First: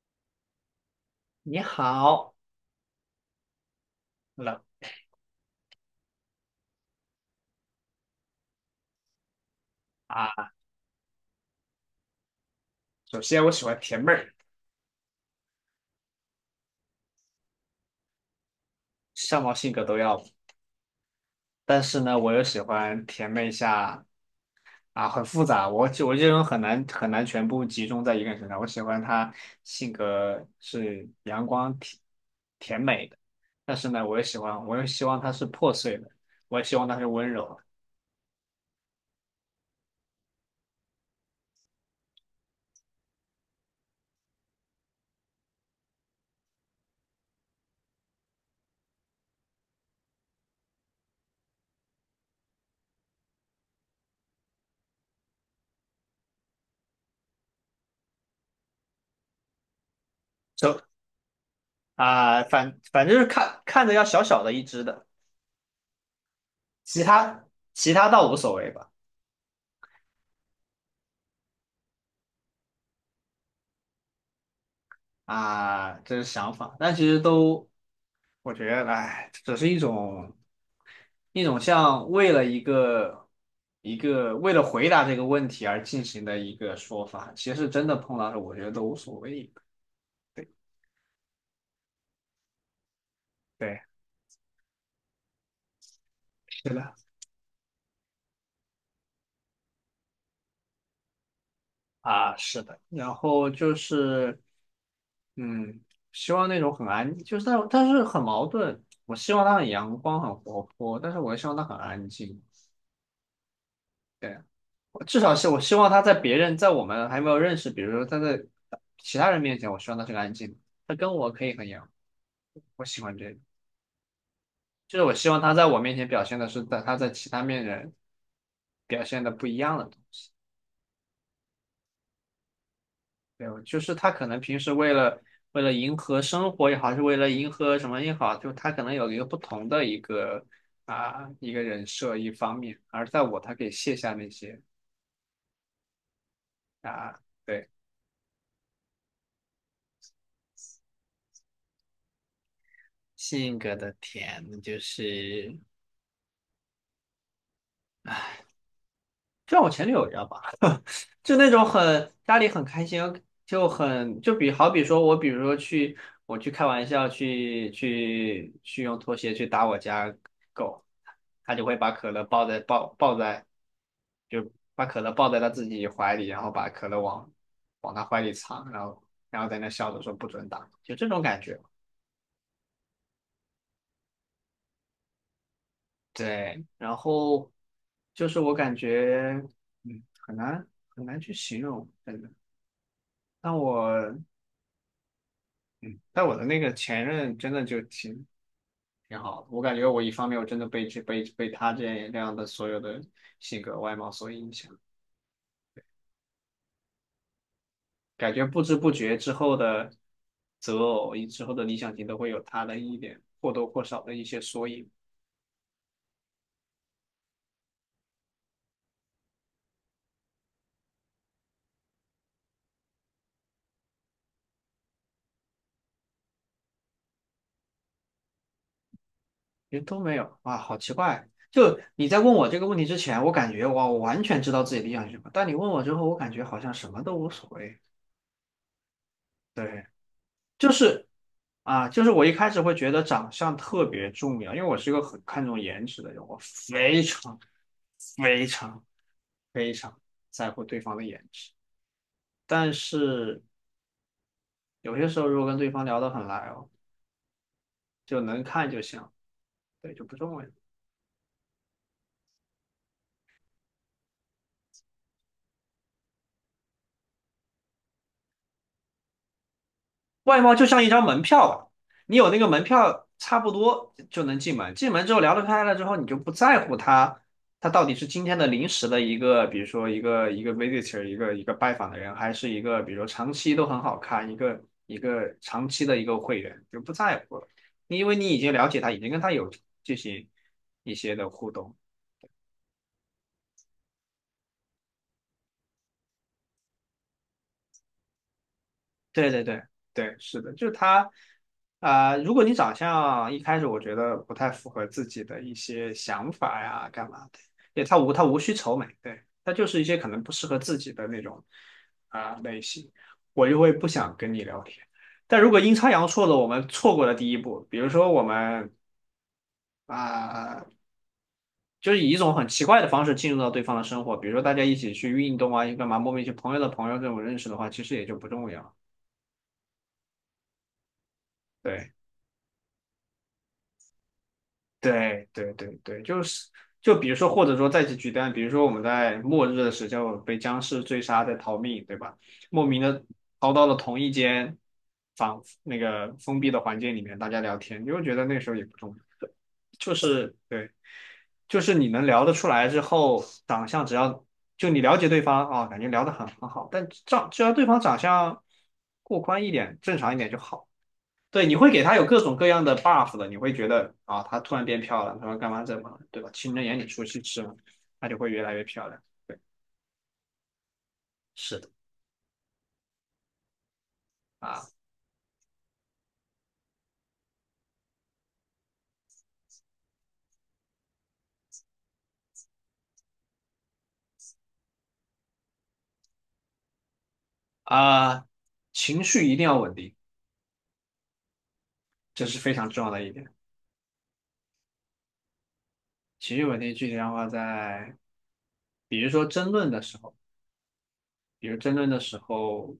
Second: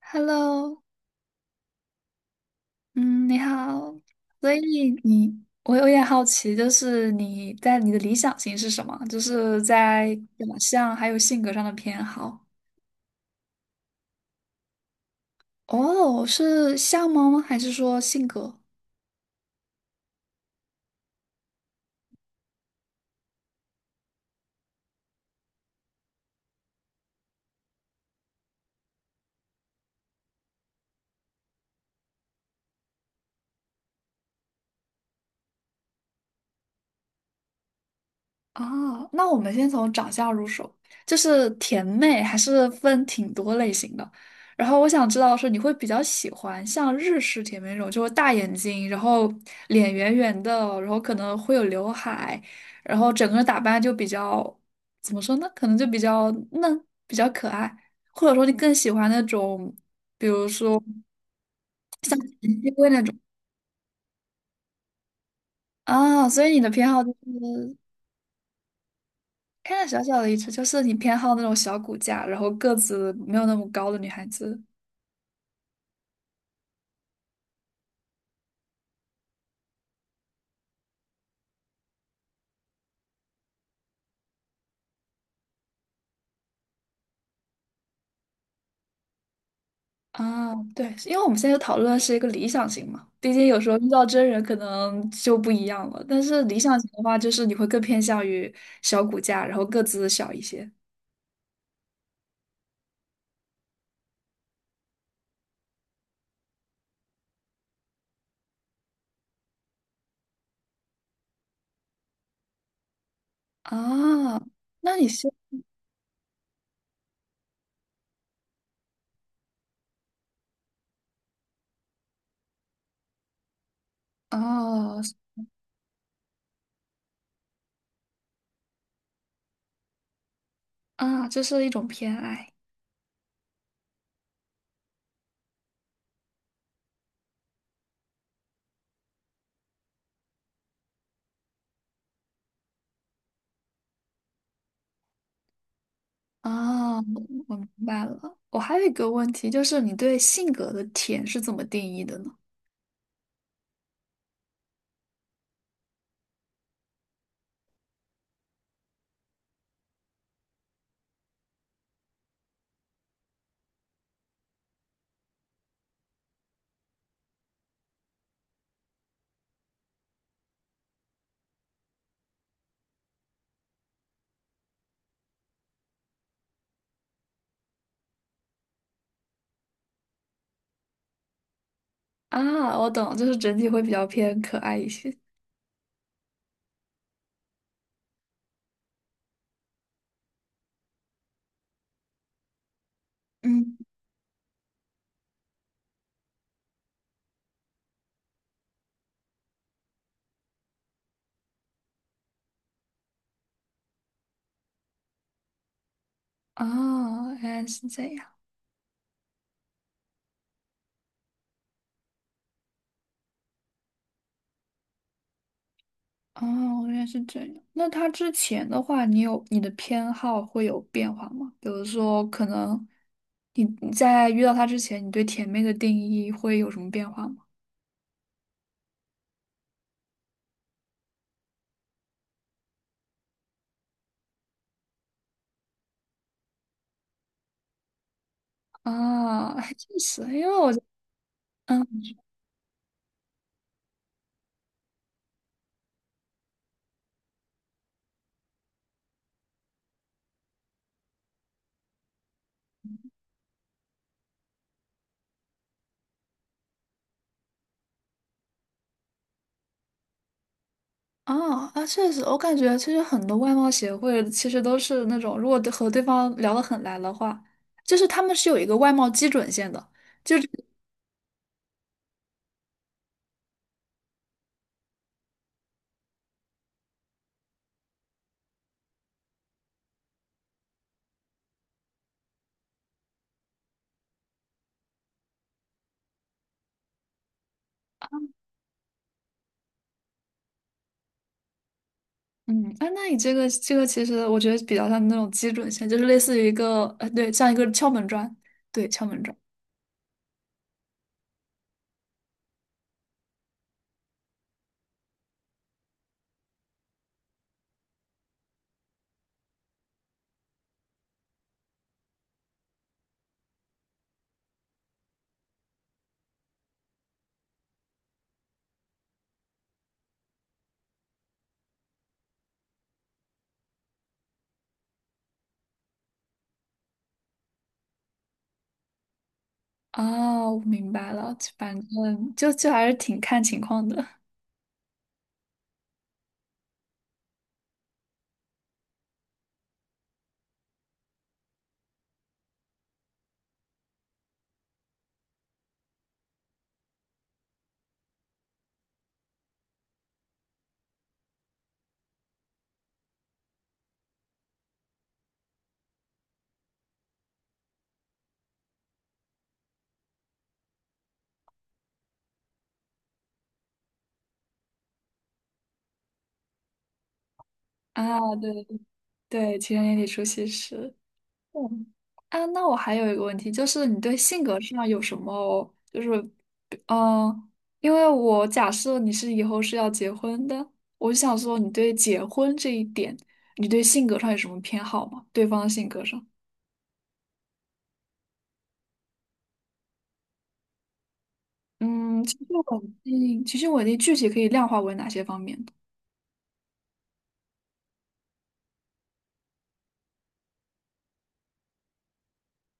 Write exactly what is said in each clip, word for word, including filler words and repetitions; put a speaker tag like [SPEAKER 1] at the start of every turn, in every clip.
[SPEAKER 1] Hello，
[SPEAKER 2] 你好
[SPEAKER 1] 嗯，你好。所以
[SPEAKER 2] 冷
[SPEAKER 1] 你，我有点好奇，就是你在你的理想型是什么？就是在
[SPEAKER 2] 啊，
[SPEAKER 1] 长相还有性格上的偏好。
[SPEAKER 2] 首先我喜欢甜妹儿，
[SPEAKER 1] 哦，是相貌吗？还是说性格？
[SPEAKER 2] 相貌性格都要，但是呢，我又喜欢甜妹下啊，很复杂，我就我这种很难很难全部集中在一个人身上，我喜欢她性格是阳光甜甜美的，但是呢，我也喜欢，我又希望她是破碎的，我也希望她是温柔的，
[SPEAKER 1] 啊，那我们先从长相入手，就是甜妹还是分挺多类型的。然后我想知道是你会比较喜欢像日式甜妹那种，就是大眼睛，然后脸圆圆的，然后可能会有刘海，然后整个人打扮就比较，怎么说呢？可能就比较嫩，比较可爱，或者说你更喜欢那种，比如
[SPEAKER 2] 就
[SPEAKER 1] 说
[SPEAKER 2] 啊，
[SPEAKER 1] 熠熠
[SPEAKER 2] 反
[SPEAKER 1] 龟那
[SPEAKER 2] 反
[SPEAKER 1] 种。
[SPEAKER 2] 正就是看看着要小小的一只的，
[SPEAKER 1] 啊。所以你的偏好
[SPEAKER 2] 其
[SPEAKER 1] 就
[SPEAKER 2] 他
[SPEAKER 1] 是
[SPEAKER 2] 其他倒无所谓吧。
[SPEAKER 1] 看着小小的一只，就是你偏好那种小骨架，然后个子没有那么高的女孩子。
[SPEAKER 2] 啊，这是想法，但其实都我觉得，哎，只是一种一种像为了一个一个为了回答这个问题而进行的一个说法，其实真的碰到了，我觉得都无所谓。对
[SPEAKER 1] 啊。对，因为我们现在讨论的是一个理想型嘛，毕竟有时候
[SPEAKER 2] 对，
[SPEAKER 1] 遇到真人可能就不一样了。但是理
[SPEAKER 2] 是
[SPEAKER 1] 想型
[SPEAKER 2] 的
[SPEAKER 1] 的话，就是你会更偏向于小骨架，然后个子小一些。
[SPEAKER 2] 啊，是的。然后就是，嗯，希望那种很安，就是但但是很矛盾。我希望他很阳光、很活泼，但是我也希望他很安静。对。
[SPEAKER 1] 啊。那你
[SPEAKER 2] 至
[SPEAKER 1] 是
[SPEAKER 2] 少是我希望他在别人在我们还没有认识，比如说他在其他人面前，我希望他是个安静的，他跟我可以很阳光，我喜欢这个，就
[SPEAKER 1] 哦，
[SPEAKER 2] 是我希望他在我面前表现的是在他在其他面人表现的不一样的东西，
[SPEAKER 1] 啊，这是一种偏爱。
[SPEAKER 2] 对，就是他可能平时为了为了迎合生活也好，还是为了迎合什么也好，就他可能有一个不同的一个啊一个人设一方面，而在我他可以卸下那些
[SPEAKER 1] 啊，
[SPEAKER 2] 啊
[SPEAKER 1] 我明
[SPEAKER 2] 对
[SPEAKER 1] 白了，我还有一个问题，就是你对性格的甜是怎么定义的呢？
[SPEAKER 2] 性格的甜就是。就像我前女友一样吧，就那种很家里很开心，就很就比好比说我比如说去我去开玩笑去去去用拖鞋去打我家狗，他就会把可乐抱在抱抱在就把可乐抱在他自己怀里，然后把可乐往往他怀里藏，然后然后在那笑着说不准打，就这种感觉。
[SPEAKER 1] 啊，我懂，就是整体会比较偏可爱一些。
[SPEAKER 2] 对，然后就是我感觉嗯很难很难去形容，真的。但
[SPEAKER 1] 嗯，
[SPEAKER 2] 我嗯，但我的那个前任真的就挺挺好的，我感觉我一方面我真的被这被被他这样这样的所有的性格外貌所影响，
[SPEAKER 1] 哦，原来是这样。
[SPEAKER 2] 感觉不知不觉之后的择偶以之后的理想型都会有他的一点或多或少的一些缩影，
[SPEAKER 1] 哦，原来是这样。那他之前的话，你有你的偏好会有变化吗？比如说，可能你你在遇到他之前，你对甜妹的定义会有什么变化吗？
[SPEAKER 2] 其实都没有，哇，好奇怪！就你在问我这个问题之前，我感觉哇，我完全知道自己理想型什么，但你问我之后，我感觉好像什么都无所谓。
[SPEAKER 1] 啊，还
[SPEAKER 2] 对，
[SPEAKER 1] 确实，因为
[SPEAKER 2] 就
[SPEAKER 1] 我
[SPEAKER 2] 是
[SPEAKER 1] 嗯。
[SPEAKER 2] 啊，就是我一开始会觉得长相特别重要，因为我是一个很看重颜值的人，我非常、非常、非常在乎对方的颜值。但是有些时候，如果跟对方聊得很来哦，就能看就行，对，就不重要。
[SPEAKER 1] 啊啊，确实，我感觉其实很多外貌协会其实都是那种，如果对和对方聊得很来的话，就是他们是有一个外貌基准线的。就。
[SPEAKER 2] 外贸就像一张门票吧，你有那个门票，差不多就能进门。进门之后聊得开了之后，你就不在乎他，他到底是今天的临时的一个，比如说一个一个 visitor,一个一个拜访的人，还是一个比如说长期都很好看，一个一个长期的一个会员，就不在乎了。因为你已经了解他，已经跟他有进行一些的互动，
[SPEAKER 1] 嗯，哎，那你这个这个其实我觉得比较像那种基准线，就是类似于一个呃，对，像一个敲门砖，对，敲门
[SPEAKER 2] 对
[SPEAKER 1] 砖。
[SPEAKER 2] 对对对，是的，就是他，啊、如果你长相一开始我觉得不太符合自己的一些想法呀，干嘛的，对，他无他无需愁眉，对，他就是一些可能不适合自己的那种啊、类型，我就会不想跟你聊天。但如果阴差阳错的我们错过了第一步，比如说我们啊、就是以一种很奇怪的方式进入到对方的生活，比如说大家一起去运动啊，干嘛，莫名其妙朋友的朋友这种认识的话，其实也就不重要，
[SPEAKER 1] 哦，我明白了，反
[SPEAKER 2] 对。
[SPEAKER 1] 正就就还是挺看情况的。
[SPEAKER 2] 对对对对，就是就比如说，或者说再去举单，比如说我们在末日的时候被僵尸追杀在逃命，对吧？莫名的逃到了同一间房那个封闭的环境里面，大家聊天，你会觉得那时候也不重要，就是对，就是你能聊得出来之后，长相只要就你了解对方啊，感觉聊得很很好，但长只要对方长相过关一点，正常一点就好。对，你会给他有各种各样的 buff 的，你会觉得啊，他突然变漂亮，他说干嘛怎么，对吧？情人眼里出西施嘛，他就会
[SPEAKER 1] 啊。
[SPEAKER 2] 越
[SPEAKER 1] 对
[SPEAKER 2] 来越
[SPEAKER 1] 对，
[SPEAKER 2] 漂亮。对，
[SPEAKER 1] 对，情人眼里出西施。
[SPEAKER 2] 是的
[SPEAKER 1] 嗯，啊，那我还有一个问题，就是你对性格
[SPEAKER 2] 啊
[SPEAKER 1] 上有什么，就是嗯，呃因为我假设你是以后是要结婚的，我就想说你对结婚这一点，你对性格上有什么偏好吗？对方的性格上。
[SPEAKER 2] 啊，情绪一定要稳定，
[SPEAKER 1] 嗯，
[SPEAKER 2] 这
[SPEAKER 1] 情
[SPEAKER 2] 是非
[SPEAKER 1] 绪
[SPEAKER 2] 常重要
[SPEAKER 1] 稳
[SPEAKER 2] 的一点。
[SPEAKER 1] 定，情绪稳定具体可以量化为哪些方面的？
[SPEAKER 2] 情绪稳定具体的话在，比如说争论的时候，比如争论的时候，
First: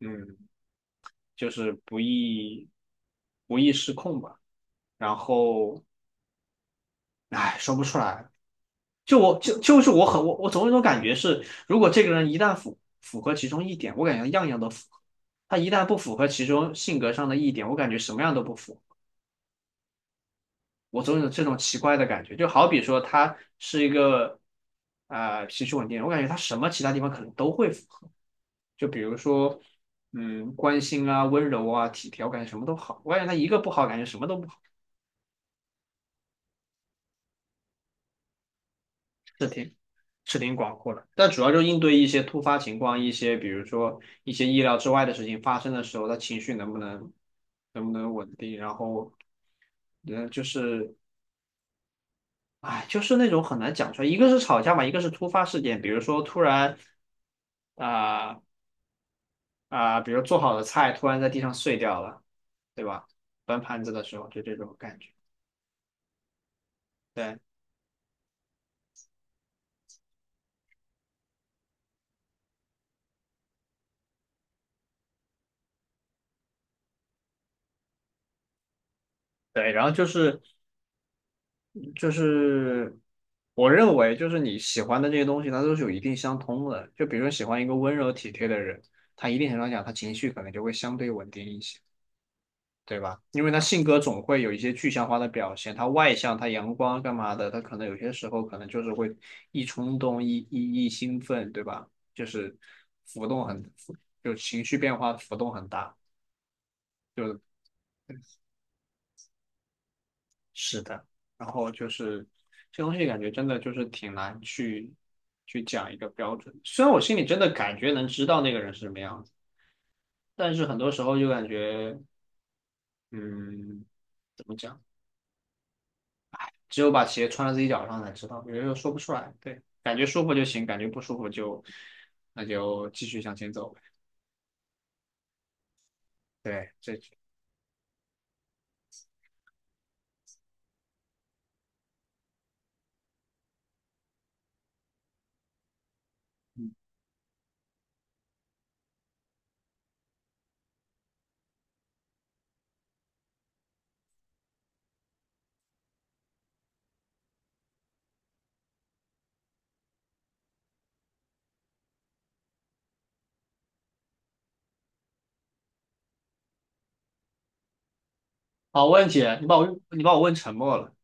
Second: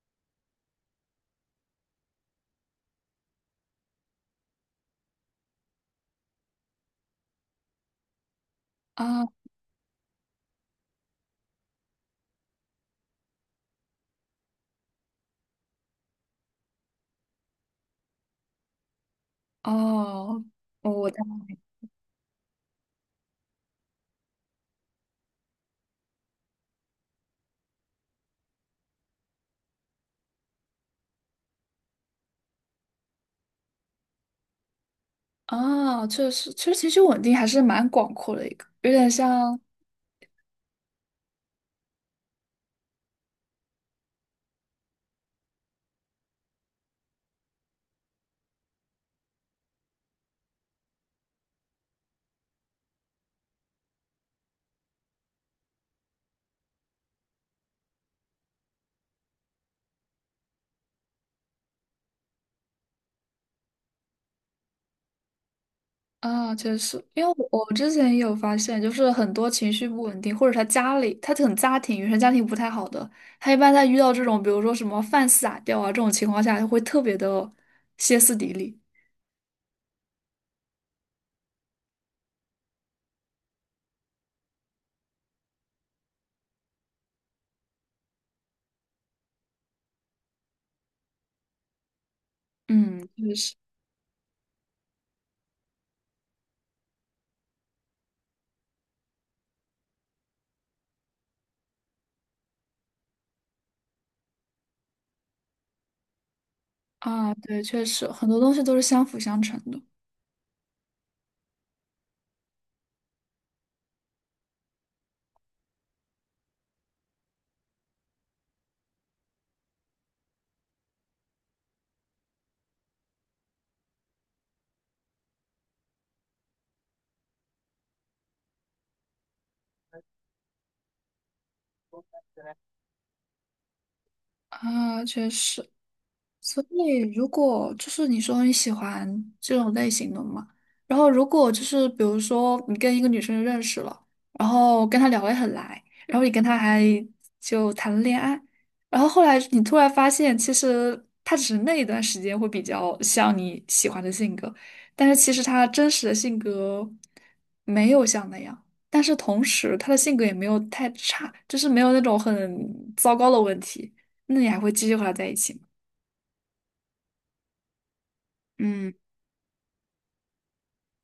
[SPEAKER 2] 嗯，就是不易不易失控吧。然后，唉，说不出来，就
[SPEAKER 1] 啊？
[SPEAKER 2] 我就就是我很我我总有一种感觉是，如果这个人一旦符符合其中一点，我感觉样样都符合；他一旦不符合其中性格上的一点，我感觉什么样都不符。
[SPEAKER 1] 哦，
[SPEAKER 2] 我
[SPEAKER 1] 我的。
[SPEAKER 2] 总有这种奇怪的感觉，就好比说他是一个啊、呃脾气稳定，我感觉他什么其他地方可能都会符合，就比如说嗯关心啊、温柔啊、体贴，我感觉什么都好；我感觉他一个不好，感觉什么都不好，
[SPEAKER 1] 啊，确实，其实情绪稳定还是蛮广阔的一个，有点
[SPEAKER 2] 是
[SPEAKER 1] 像。
[SPEAKER 2] 挺是挺广阔的，但主要就应对一些突发情况，一些比如说一些意料之外的事情发生的时候，他情绪能不能能不能稳定，然后，嗯，就是，哎，就是那种很难讲出来，一个是吵架嘛，一个是突发事件，比如说突然啊啊、比如做好的菜突然在地上碎掉了，对吧？端盘子的时候就这种感觉，
[SPEAKER 1] 啊，确实，因为
[SPEAKER 2] 对
[SPEAKER 1] 我我之前也有发现，就是很多情绪不稳定，或者他家里他很家庭原生家庭不太好的，他一般在遇到这种比如说什么饭撒掉啊这种情况下，他会特别的歇斯底里。
[SPEAKER 2] 对，然后就是就是我认为，就是你喜欢的这些东西，它都是有一定相通的。就比如说喜欢一个温柔体贴的人，他一定程度上讲，他情绪可能就会相对稳定一些，对
[SPEAKER 1] 嗯，
[SPEAKER 2] 吧？
[SPEAKER 1] 确
[SPEAKER 2] 因为
[SPEAKER 1] 实。
[SPEAKER 2] 他性格总会有一些具象化的表现，他外向，他阳光干嘛的，他可能有些时候可能就是会一冲动、一一一兴奋，对吧？就是浮动很，就情绪变化浮动很大。
[SPEAKER 1] 啊，对，确实很多东西都是相辅相成的。
[SPEAKER 2] 是的，然后就是这东西感觉真的就是挺难去去讲一个标准。虽然我心里真的感觉能知道那个人是什么样子，但是很多时候就感觉，嗯，怎么讲？只有把鞋穿在自己脚上才知道，有的时候说不出来。对，感觉舒服就行，感觉不舒服就那就继续向前走呗。
[SPEAKER 1] 啊，确实，所
[SPEAKER 2] 对，
[SPEAKER 1] 以，
[SPEAKER 2] 这
[SPEAKER 1] 如果就是你说你喜欢这种类型的嘛，然后如果就是比如说你跟一个女生认识了，然后跟她聊得很来，然后你跟她还
[SPEAKER 2] 嗯
[SPEAKER 1] 就谈了恋爱，然后后来你突然发现，其实她只是那一段时间会比较像你喜欢的性格，但是其实她真实的性格没有像那样，但是同时她的性格也没有太差，就是没有那种很糟糕的问题，那你还会继续和她在一起吗？
[SPEAKER 2] 好
[SPEAKER 1] 嗯。
[SPEAKER 2] 问题，你把我你把我问沉默了。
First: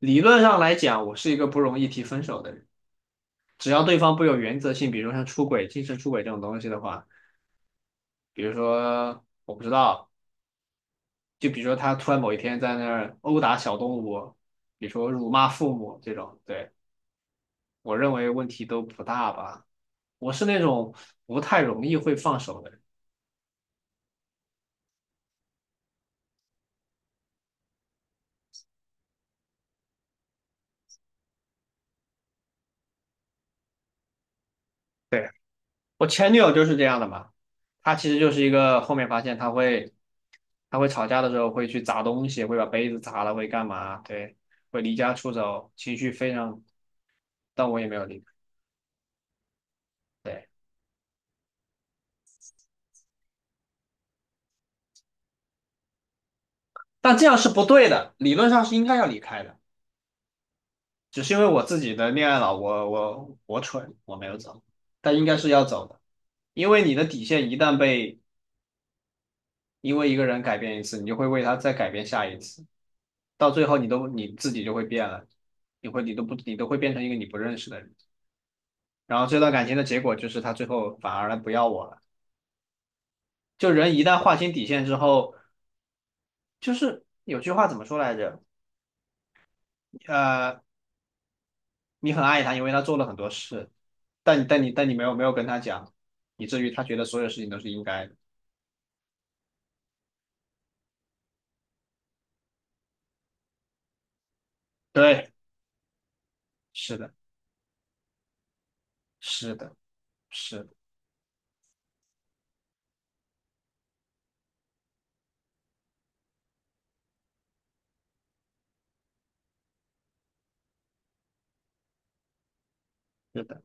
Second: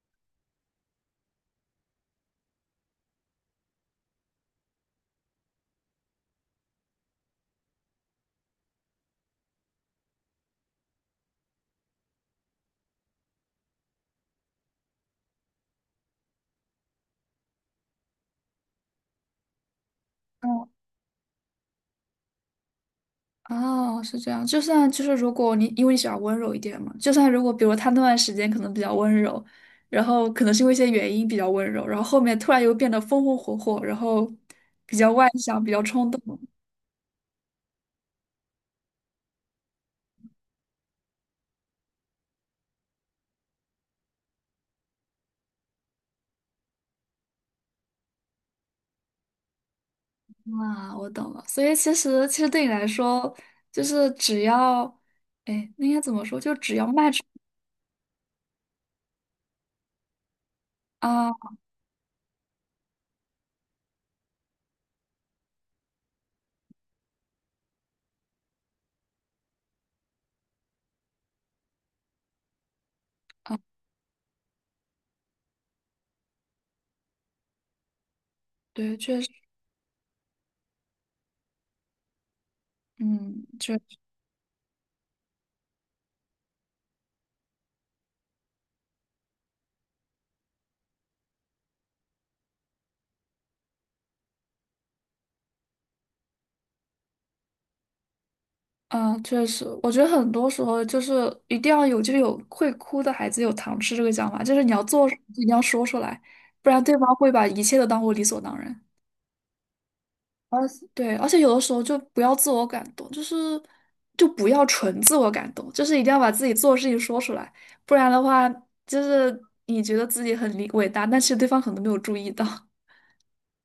[SPEAKER 2] 理论上来讲，我是一个不容易提分手的人。只要对方不有原则性，比如像出轨、精神出轨这种东西的话，比如说我不知道，就比如说他突然某一天在那儿殴打小动物，比如说辱骂父母这种，对，我认为问题都不大吧。我是
[SPEAKER 1] 哦，
[SPEAKER 2] 那种不太容易会放手的人，
[SPEAKER 1] 哦，是这样。就算就是，如果你因为你喜欢温柔一点嘛，就算如果比如他那段时间可能比较温柔，然后可能是因为一些原因比较温柔，然后后面突然又变得风风火火，然后比较外
[SPEAKER 2] 对，
[SPEAKER 1] 向，比较
[SPEAKER 2] 我
[SPEAKER 1] 冲
[SPEAKER 2] 前女
[SPEAKER 1] 动。
[SPEAKER 2] 友就是这样的嘛，她其实就是一个后面发现她会，她会吵架的时候会去砸东西，会把杯子砸了，会干嘛，对，会离家出走，情绪非常，但我也没有离开。对。
[SPEAKER 1] 啊，我懂了。所以其实其实对你来说，就是只要，哎，那应该怎么说？就只要迈
[SPEAKER 2] 但
[SPEAKER 1] 出。
[SPEAKER 2] 这样是不对的，理论上是应该要离开的，只
[SPEAKER 1] 啊，
[SPEAKER 2] 是因为我自己的恋爱脑，我我我蠢，我没有走，但应该是要走的，因为你的底线一旦被因为一个人改变一次，你就会为他再改变下一次，到最后你都你自己就会变了，你会你都不你都会变成一个你不认识的人，
[SPEAKER 1] 对，确
[SPEAKER 2] 然
[SPEAKER 1] 实，
[SPEAKER 2] 后这段感情的结果就是他最后反而不要我了，
[SPEAKER 1] 嗯，
[SPEAKER 2] 就
[SPEAKER 1] 确。
[SPEAKER 2] 人一旦划清底线之后，就是有句话怎么说来着？呃。你很爱他，因为他做了很多事，但但你但你没有没有跟他讲，以至于他觉得所有事情都是应该的。
[SPEAKER 1] 嗯，确实，我觉得很多时候就是一定要有，就是有会哭的孩子有糖吃这个讲法，就是你要做，
[SPEAKER 2] 对，
[SPEAKER 1] 你要说出来，不然对
[SPEAKER 2] 是的，
[SPEAKER 1] 方会把一切都当做理所当然。
[SPEAKER 2] 是的，是
[SPEAKER 1] 而
[SPEAKER 2] 的，
[SPEAKER 1] 对，而且有的时候就不要自我感动，就是就不要纯自我感动，就是一定要把自己做的事情说出来，不然的话，就是你觉得自己很理伟大，但是对方可能没有注意到。
[SPEAKER 2] 是的，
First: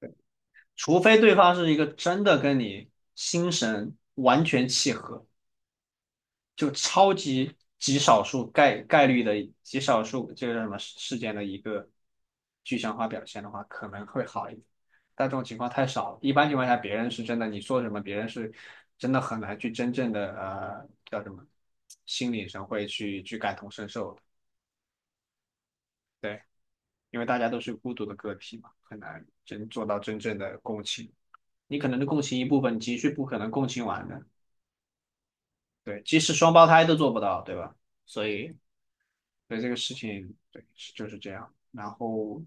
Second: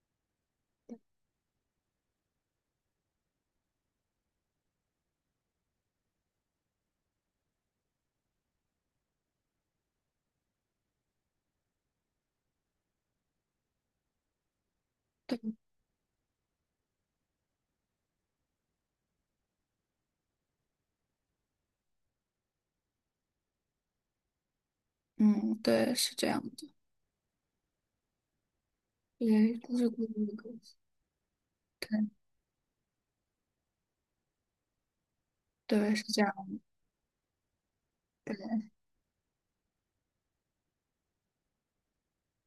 [SPEAKER 2] 对，除非对方是一个真的跟你心神完全契合，就超级极少数概概率的极少数这个叫什么事事件的一个具象化表现的话，可能会好一点。但这
[SPEAKER 1] 对，
[SPEAKER 2] 种情况太少了，一般情况下，别人是真的，你说什么，别人是真的很难去真正的呃叫什么心理上会去去感同身受的，
[SPEAKER 1] 嗯，对，是这
[SPEAKER 2] 对，
[SPEAKER 1] 样的，
[SPEAKER 2] 因为大家都是孤独的个体嘛，很难
[SPEAKER 1] 对，
[SPEAKER 2] 真
[SPEAKER 1] 都
[SPEAKER 2] 做
[SPEAKER 1] 是
[SPEAKER 2] 到
[SPEAKER 1] 孤
[SPEAKER 2] 真
[SPEAKER 1] 独的
[SPEAKER 2] 正
[SPEAKER 1] 个
[SPEAKER 2] 的
[SPEAKER 1] 体。
[SPEAKER 2] 共情。你可能共情一部分，你情绪不可能共情完的，
[SPEAKER 1] 对，是
[SPEAKER 2] 对，即
[SPEAKER 1] 这
[SPEAKER 2] 使
[SPEAKER 1] 样。
[SPEAKER 2] 双胞胎都做不到，对吧？所以。对这个事情，对，是就是这样。然后，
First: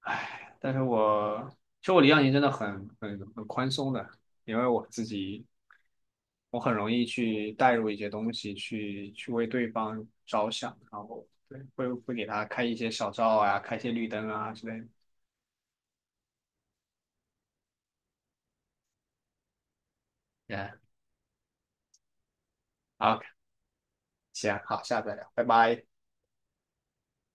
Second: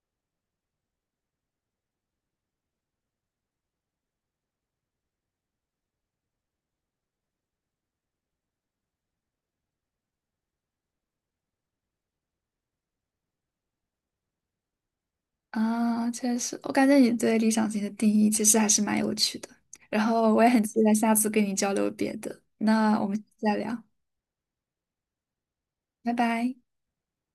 [SPEAKER 2] 唉，但是我其实我离岸型真的很很很宽松的，因为我自己我很容易去带入一些东西，去去为对方着想，然后对会会给他开一些小灶啊，开一些绿灯啊之类的。
[SPEAKER 1] 啊，确实，我感觉你对理想型的定义其实还是蛮有趣的。然后我也很
[SPEAKER 2] Yeah,
[SPEAKER 1] 期待下次跟你交流别的。那我们
[SPEAKER 2] 好，
[SPEAKER 1] 下次再聊，
[SPEAKER 2] 行，好，下次再聊，拜拜。
[SPEAKER 1] 拜拜。